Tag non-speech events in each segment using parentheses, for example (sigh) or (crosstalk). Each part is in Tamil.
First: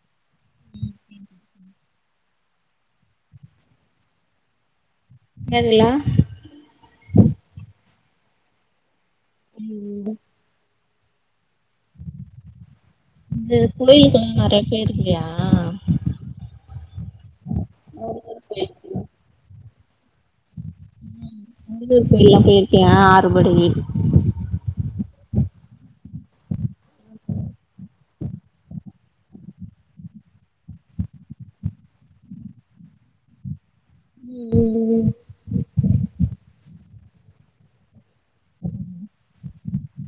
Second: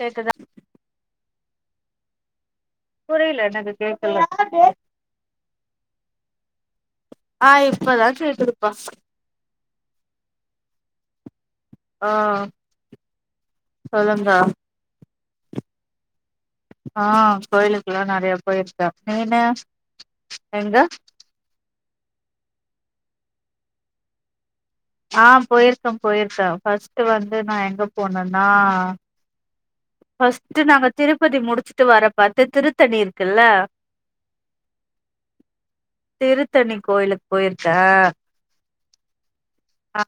கேக்குதா புரில எனக்கு கேக்கல கேக்குலா ஆ இப்பதா கேக்குதுப்பா ம் ஆ இந்த கோயிலுக்லா சொல்லுங்க நெறையா போயிருக்றியா ஆ கோயிலுக்லா நெறையா போயிருக்க நீ என்ன, எங்க முருகர் கோயில்லா போயிருக்கியா ஆறுபடை வீடு ஆ, போயிருக்க போயிருக்க ஃபஸ்ட் வந்து நா எங்க போனன்னா ஃபஸ்ட் நாங்க திருப்பதி முடிச்சுட்டு வர பாத்து திருத்தணி இருக்குல்ல, ம் ம் திருத்தணி கோயிலுக்கு போயிருக்க அ,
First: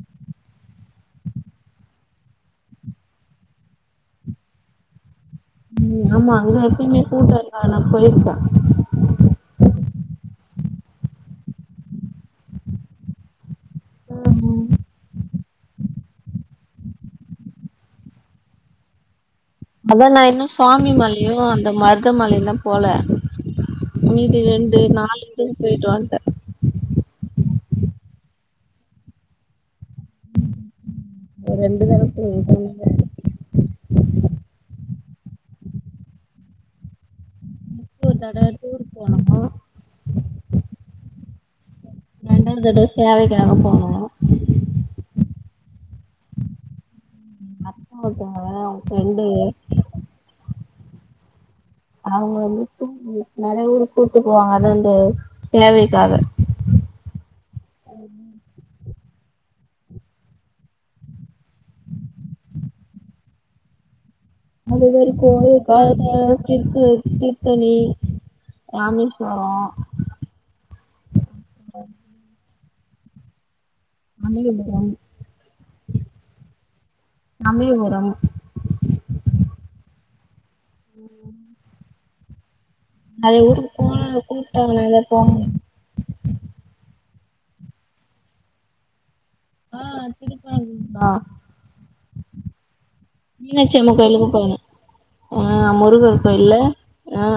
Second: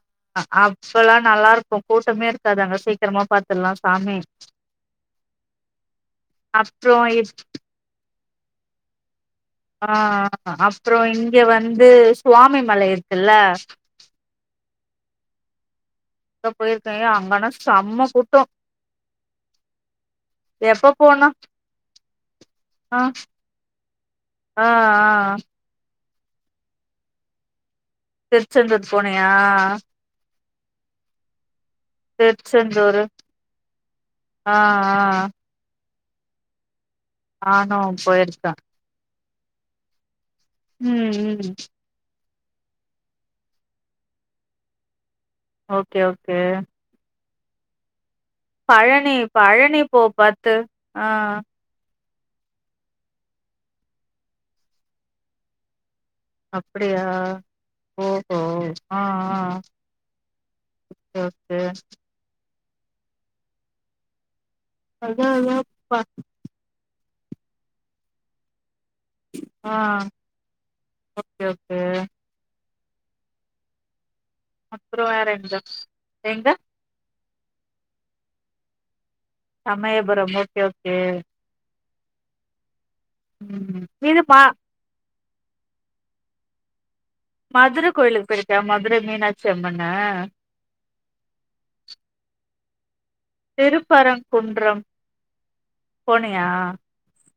அப்பல்லா நல்லாருக்கு கூட்டமே இருக்காது அங்க சீக்கிரமா பத்துட்லா சாமி ஆமா அங்க அப்றோ எப்பயுமே இப் கூட்ட இருக்காது நா போயிருக்க ஆ, அப்றோ இங்க வந்து சுவாமிமலை இருக்குல்ல அங்க போயிருக்கோ ஏ அங்கனா செம கூட்டோ அத நா இன்னு எப்ப போனா சுவாமிமலையு அந்த மருதமலையுந்தா போல ஆ மீதி ஆ ரெண்டு நாலு ஆ இதும் போயிட்டு வந்ட்டே திருச்செந்தூர் போனியா முன்னேந்து திருச்செந்தூரு ஆ ஆ ஆ நா போயிருக்கா போனமா ம் ம் ரெண்டாவது தடவ தேவைக்காவ போனோ ஓகே ஓகே அக்கா ஒருத்தங்க அவங்க பழனி ஃப்ரெண்டு பழனி போ பாத்து ஆ அவ்ங்க வந்து (inaudible) நெறைய ஊருக் கூட்டு போவாங்க அது வந்து தேவைக்காக அப்டியா ஓஹோ ஆ ஆ ஓகே ஓகே அதா அதா ப (unintelligible) திர்த்தணி ராமேஷ்வரோ ஆ ஓகே உக்கே சமயபுரம் அப்றோ வேறெங்க எங்க சமயபுரம் சமயபுரமோ ம் நறைய ஊருக்கு ம் போனுன்னு என்ன இது பா கூப்டாங்கல்ல போங் மதுர கோயிலுக் போய்ருக்க மதுர மீனாட் ஆ திருப்பரங்குன்றே மீனாட்சியம்மன்ஆ கோயிலுக்கும் போன திருப்பரங்குன்றம் அ முருகர் போனியா கோயில்ல அ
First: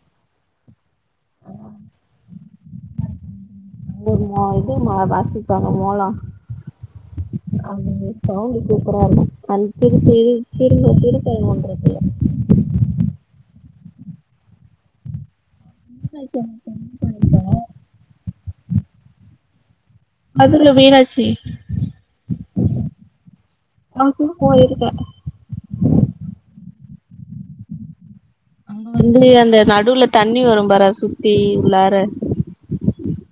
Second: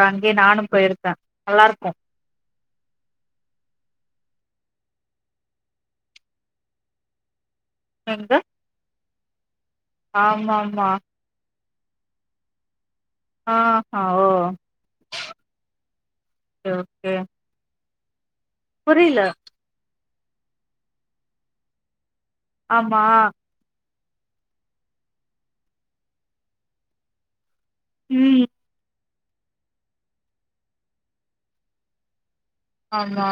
ரங்கே நானும் போயிருக் க நல்லாருக்கோ போமா வாசிப்பாங்க மோளோ அங்க எங்க சவுண்டு சூப்பராருக்கு அன் செரி செரி ஆமா ஆமா செரிங்க செரிக்காய் எங்க வாங்குறது ஆ ஹா ஓ மீனாட்சி அம்மன் ஒகே கோயிலுக்கு ஓகே போயிருந்தோ புரியில மதுர மீனாட்சி ஆமா அங்கும் போயிருக்கே ம் அதுவந்து நடுவுல தண்ணி வரும் பாரு அதுசுத்தி உள்ளார. ஆம்மா.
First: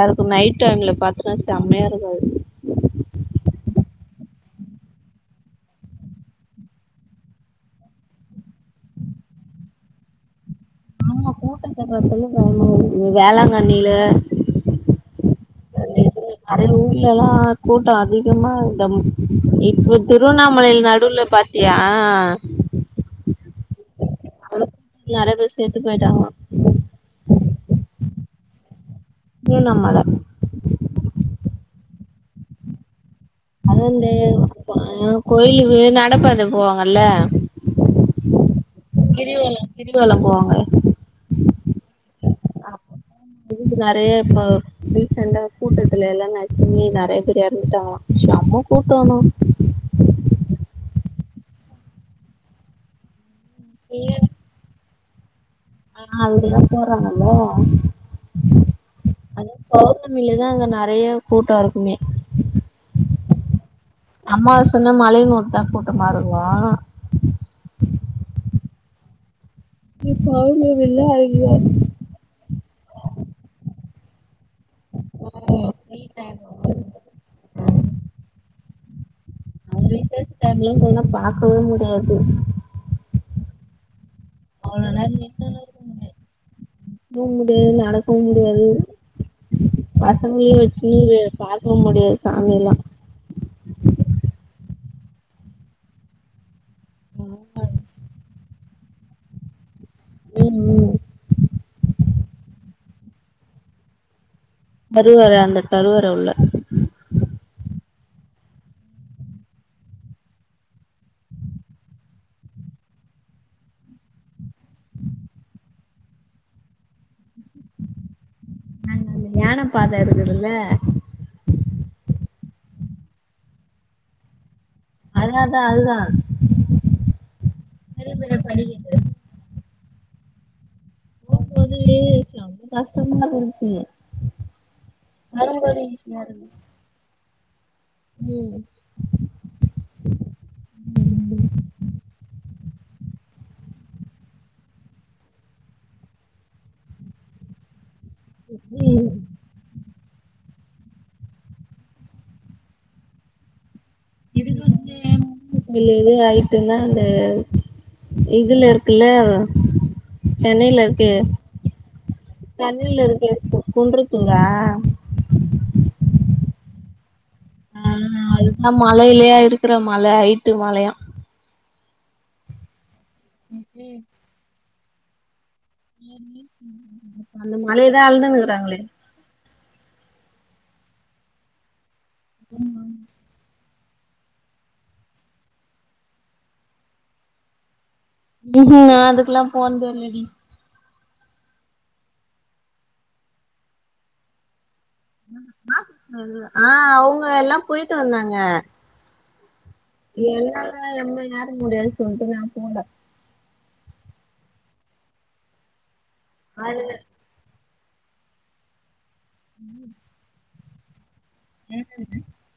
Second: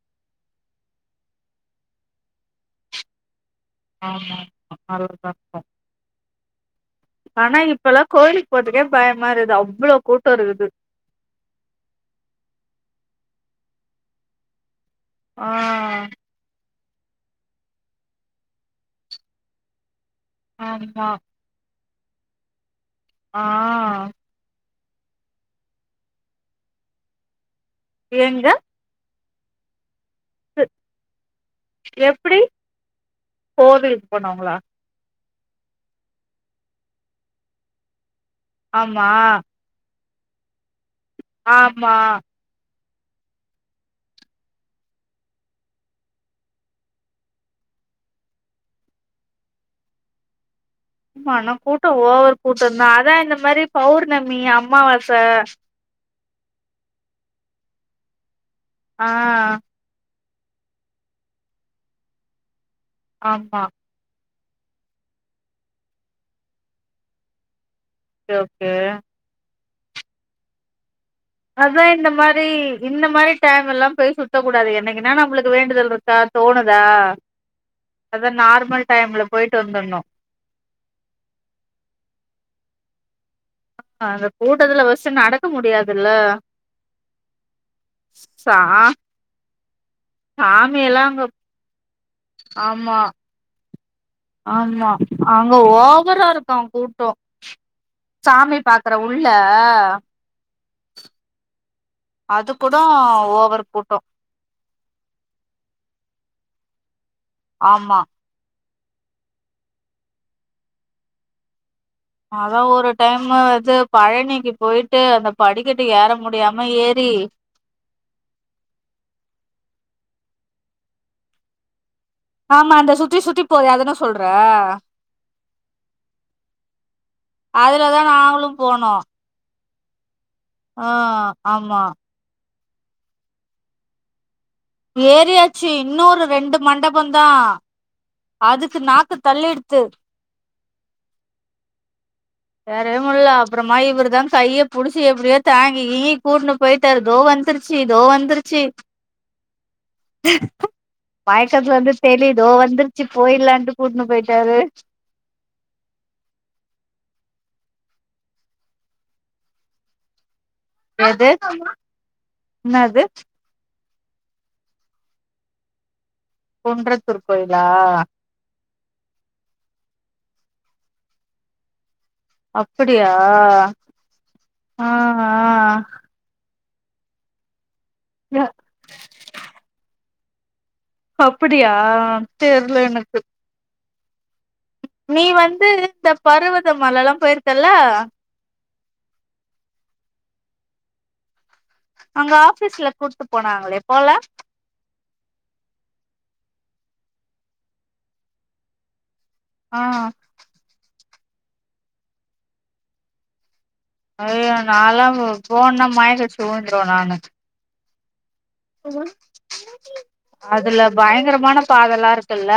அதுக்கு நைட் டைம்ல பாத்தோம்னா செம்மையா இருக்கோ அது ஆமா நல்லாதா இருக்கோ ஆனா இப்பல்லா கோயிலுக்கு போறதுக்கே பயமா இருது அவ்வளோ கூட்டோ இருக்குது. ஆமா கூட்டத்த பாத்தாலே பயமாயிருக்குது வேளாங்கண்ணியில (unintelligible) ஆ கீழல்லா கூட்டோ அதிகமா இந்தம் இப்ப. திருவண்ணாமலையில ஆமா நடுல பாத்தியா. ஆஹ் ஆஹ் நெறைய பேர் செத்து போயிட்டாங்கோ ஏங்க. திருவண்ணாமல து எப்டி. அது கோவிலுக்கு வந்து போனவங்களா பா கோயிலுக்கு நடப்பாத போவாங்கல்ல ஆமா கிரிவல போவாங்க ஆமா இது நிறைய பேர் ரீசண்டா கூட்டத்துல எல்லாம் நசுங்கிட்டா நெறைய பேர் எறந்துட்டாங்ளா ஷம கூட்டோ ஆனா ஹன கூட்ட ஓவர் கூட்டந்தா அதா இந்த மரி பௌர்ணமி அம்மாவஸ் த அ அங்கதா போறாங்கல்ல ஆ லுதா அங்க நெறையா கூட்ட இருக்குமே ஆமா அம்மாவாசனா மலையனூர்தா கூட்டமா இருக்கு ஓகே ஓகே இன்னிக்கு பௌர்ணமி அதா இந்த மாரி இந்த மாரி டைம் எல்லாம் பொய் சொல் கூடாது என்னைக்குனா நம்மளுக்கு வேண்டுதல் இருக்கா தோணுதா அது நார்மல் டைம்ல போயிட்டு அது வந்துர்ணு விசேஷடைம்லலா போனா பாக்கவே முடியாது ஆ அது அவளோ நேரம் நிக்க வெக்க முடியாது தூங்க முடியாது நடக்கவு சா முடியாது பசங்களயு சாமி எல்லா வெச்சினு அங்க பாக்கவு முடியாது சாமி எல்லா ஆமா ஆமா அங்க ஓவரா இருக்கா கூட்டோ ம் சாமி பா அப்ற உள்ள ம் ம் அதுக்குதா ஓவர் கூட்டோ கருவற அந்த கருவற உள்ள அம்மா அதா ஒரு டைமு வந்து பழனிக்கு போயிட்டு அந்த படிக்கட்டு ஏற முடியாம ஏறி நாங்க யான பாத இருக்குதுல்ல ஆமா அந்த சுத்தி சுத்தி போது‌ அதுன சொல்ற அதான் அதான் அதுதான் அதுலதா பெரிய பெரிய நாங்குளு போனோ படிக்கிறது ஆ ஆமா கஷ்ட்டமல்லா போச்சு ஏரியாச்சு இன்னொரு ரெண்டு மண்டபொ பா அதுக்கு நாக்கு தள்ளிடுத்து (unintelligible) வேற எது முல்ல அப்புறமா இவரு தா ‌கைய புடிச்சி எப்டியோ தாங்கி கூட்டுனு போய்தாரு தோ வந்துருச்சு தோ வந்துருச்சு பாய்க்கத்துல வந்து தெலியு தோ வந்துருச்சு போய்ருலான்ட்டு இது வந்து இல்ல இது அயிட்டுனா அந்த இதுல இருக்குல்ல சென்னையில இருக்கு எது என்னது சென்னைல இருக்கு குன்று (unintelligible) குன்றத் த்தூர் கோயிலா ம் மலையிலயா இருக்ற மலை ஐட்டு மலையா அக் அப்டியா ஆ நேர்லி நல்ல மோ அலே தா ஆ அளந்துக்குறாங்களே அப்படியா தெர்ல எனக்கு நீ வந்து இந்த பருவதமலை எல்லா போயிருக்கல்ல உஹ்ம் நான் அதுக்கெல்லாம் போனது இல்லடி அங்க ஆபீஸ்ல கூட்டு போனாங்களே போல ஆஹ் அவுங்க எல்லா போயிட்டு வந்தாங்க ஆ என்ன எல்லா எம்மை யார முடியாதுன்னு சொல்லிட்டு நான் போல ஐயோ நான் எல்லாம் போன மை கி அடிச்சு அதுல விழுந்துருவேன் நானு உஹ்ஹம் அதுல பயங்கர மான பாதலா ம், இருக்குல்ல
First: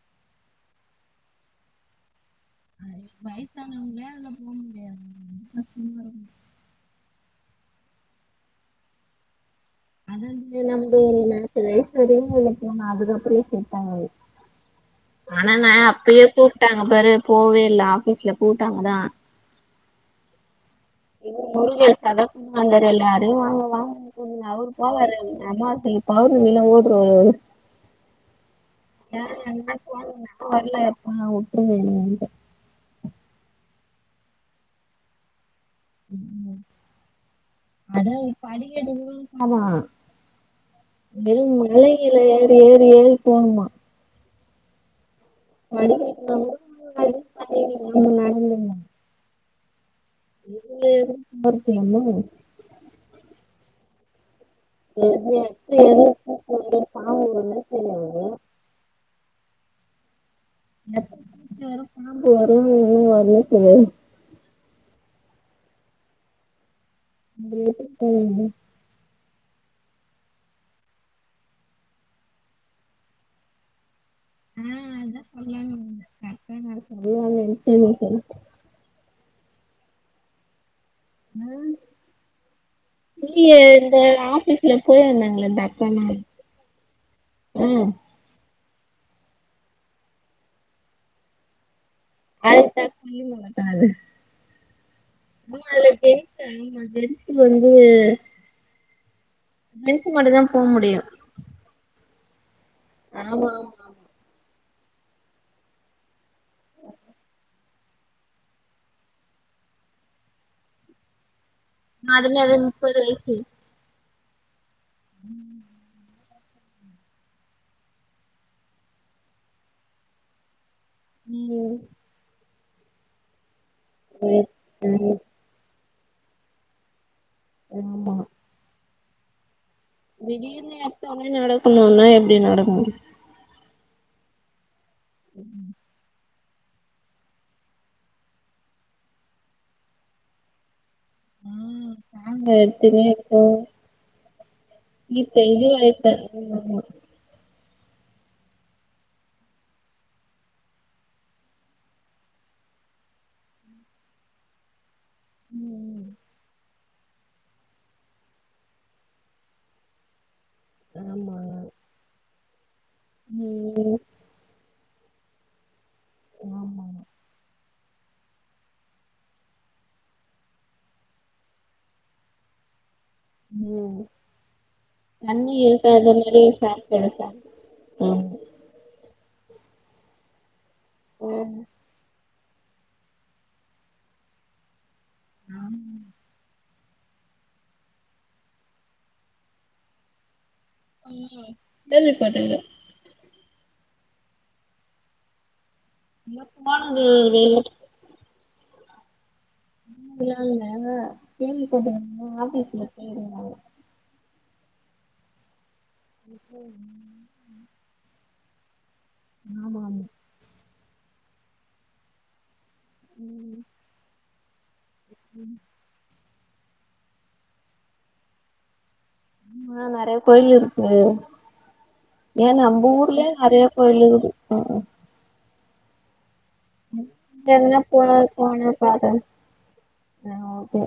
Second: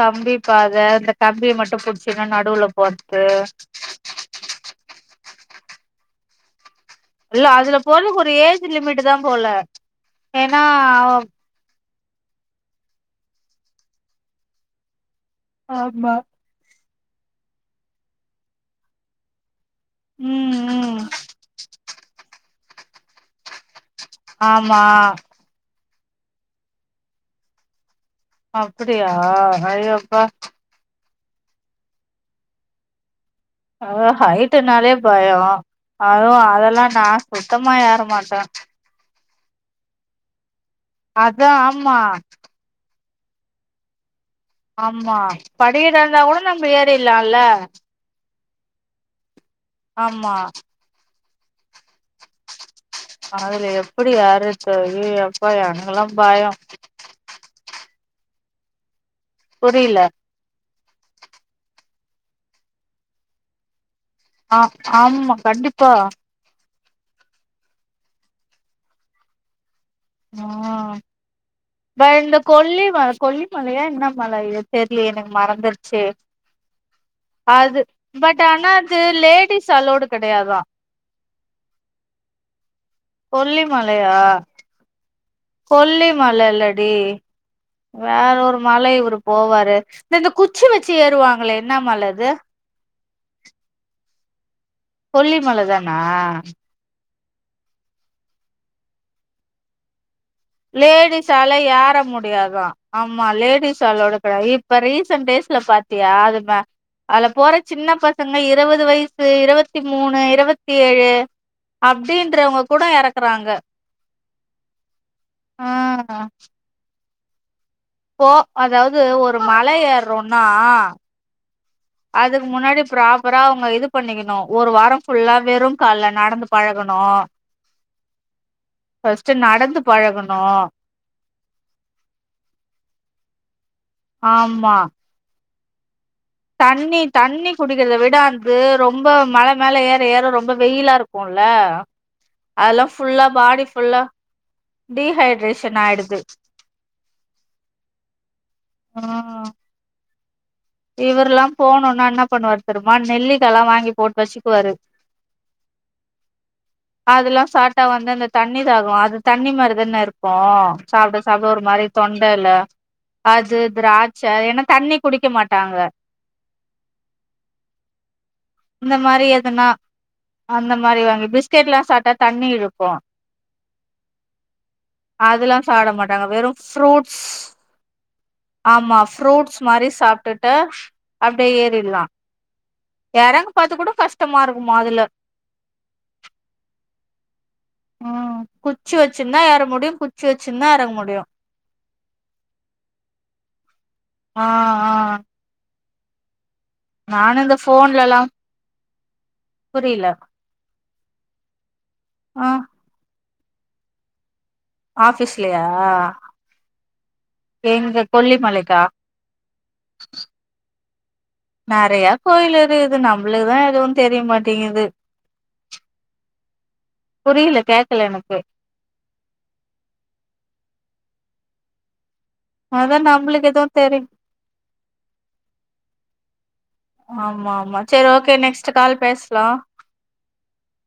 கம்பி பாதை அந்த கம்பிய மட்டும் புடிச்சி நான் நடுவுல போறதுக்கு வயசானவங்க அதுல போ முடியாது ரொம்ப கஷ்டமா இருக்கு இல்ல அதுல போறதுக்கு ஒரு ஏஜ் லிமிட் தான் போல அத ஏன்னா நமது (unintelligible) சரினு இப்ப போனா அதுக்கப்புறோ செட்டாகாது ஆனா நா ஆமா அப்பயே கூப்பிட்ட இங்கபாரு போவே இல்ல ஆபீஸ்ல கூட்டாங்கதா உம் இன்னு முருகேஷ் (unintelligible) வந்தாரு எல்லாரையு வாங்க வாங்க ம் அவரு ஆமா போவாரு அவங் அம்மா சொல்லி பௌர்ணமியில ஓடுறவரு அவர் அப்டியா ஹையோபா அ வுட்டுருங்க இனி மேல்ட்டு அதா ஹைட்டுனாலே பயோ அதுவு என்னன்ட்டு அதெல்லா நா சுத்தமா ஏற மாட்ட ஆமா அதா வெறும் ஆமா மலையில ஏறி ஏறி ஏறி போகுமா ஆமா படிக்கட்டு இருந்தா கூட நம்ம எரிறலா இல்ல உம் (unintelligible) நல்லா இருக்கீங்ளா அதுல எப்டி யாரு (unintelligible) ஓ புரியல (unintelligible) ஆஹ ஆமா கண்டிப்பா இன்று எப்படி போகுது ஆஹ இந்த கொல்லி மல கொல்லி மலயா என்ன மல இது ஆ தெர்லயே அதா எனக்கு சொல்லான்னு மறந்துருச்சு சொல்லான்னு நெனச்சே அது நீ சொல்ற பட் ஆனா அது லேட் குட்டீஸ் அலோடு கெடயாதா ம் நீ இந்த கொல்லிமலையா ஆபீஸ்ல (unintelligible) அக்கானா கொல்லிமல இல்லடி ஆ வேற ஒரு மல இவுரு போவாரு இந்தந்த குச்சி வெச்சு ஏறுவாங்களே என்னா மல அது (unintelligible) வல்லிமலக்கா அது கொல்லிமல தானா (unintelligible) இல்ல வந்து (unintelligible) போ முடியு லேடிஸால ஏர முட் டியாது தான் ஆமா லேடிஸ் அலவுட் கிடயாது இப் இப்ப ரீசன்ட் டேஸ்ல பாத்தியா அதுமா அது போற சின்ன பசங்க இரவது வயசு இரவத்தி மூணு இரவத்தி ஏழு நா அதுல அது அப்படின்றவங்க கூட முப்பது வயசு எறக்குறாங்க ஆஹ் போ அதாவது ஒரு மல ஏற்றோன்னா உம் அதுக்கு முன்னாடி ப்ராப்பரா அவுங்க இது பண்ணிக்கணு அது- ஒரு வாரம் அது- ஃபுல்லா வெறும் கால்ல நடந்து பழகணு ஆமா ஃபஸ்ட்டு நடந்து பழகணு திடீர்னு எடுத்தோனே நடக்கணுனா எப்டி நடக்க முடியு ஆமா தண்ணி தண்ணி குடிக்கிறத விட அந்து ரொம்ப மல மேல ஏற ஏற ரொம்ப வெயிலா இருக்கு க்குல நாங்க அதல்லா எடுத்துனே ஃபுல்லா இருக்கோ பாடி ஃபுல்லா இப்ப இது டீஹைட்ரேஷன் எடுத்த ஆயிடுது ஆமா ஆஹ் இவர்லா போணுனா என்ன பண்ணுவாரு தெர்மா நெல்லிக்கால்லா வாங்கி போட்டு வச்சிக்குவாரு உம் அதுலா சாட்டா வந்து அந்த தண்ணி தாகோ அது தண்ணி மாறிதான இருக் க்கும் சாப்பட ஆமா சாப்பட ஒரு மாரி தொண் ண்டைல அது ம் திராச்ச ஏன்னா தண்ணி குடிக்க மாட்டாங்க ஆமாமா இந்த மாரி எதுன்னா அந்த மாரி வாங்கி பிஸ் பிஸ்கட்லாம் சாப்ட்டா தண்ணி இழுக்கும் ம் தண்ணி அதெல்லா சாப்ட இழுக்காத மாட்டாங்க மாரி வெறு சாப்படு ஃப்ரூட்ஸ் சாப் ம் ஆமா ஃப்ரூட்ஸ் மாரி சாப்பிட்டுட்டு அப்டியே ம் ஏறில்லா யறங்க பாத்து கூட கஷ்டமா இருக்குமா அதுல ஆம் உம் குச்சி வச்சிருந்தா ஏற முடியும் குச்சி வச்சு (unintelligible) ஆஹ் ஆஹ் (unintelligible) நானு இந்த ஃபோன்லல்லாம் (inaudible) என் போது ஆ ஆபீஸ்ல போயருங்க ஆபீஸ்லயா ஆஹ் போயிருந்தாங்க எங்க கொல்லி மலைக்கா ஆமா ஆமா நறைய கோயில் இக் து நம்மளுக்குதான் எதுவும் தெரிய மாட் டிங்கது ம் புரியல கேக்கல எனக்கு ஆ நறைய கோயில் இருக்கு ஏன் நம்ம அதா ஊர்லயே நம்ளுக்கு நறைய எதுவு தெரி கோயிலு இகுது ஹ் ஹ ஆமா ஆமா என்ன செரி போன ஓகே போன நெக்ஸ்ட் கால் பாத்த பேசலா ஆஹ் ஓகே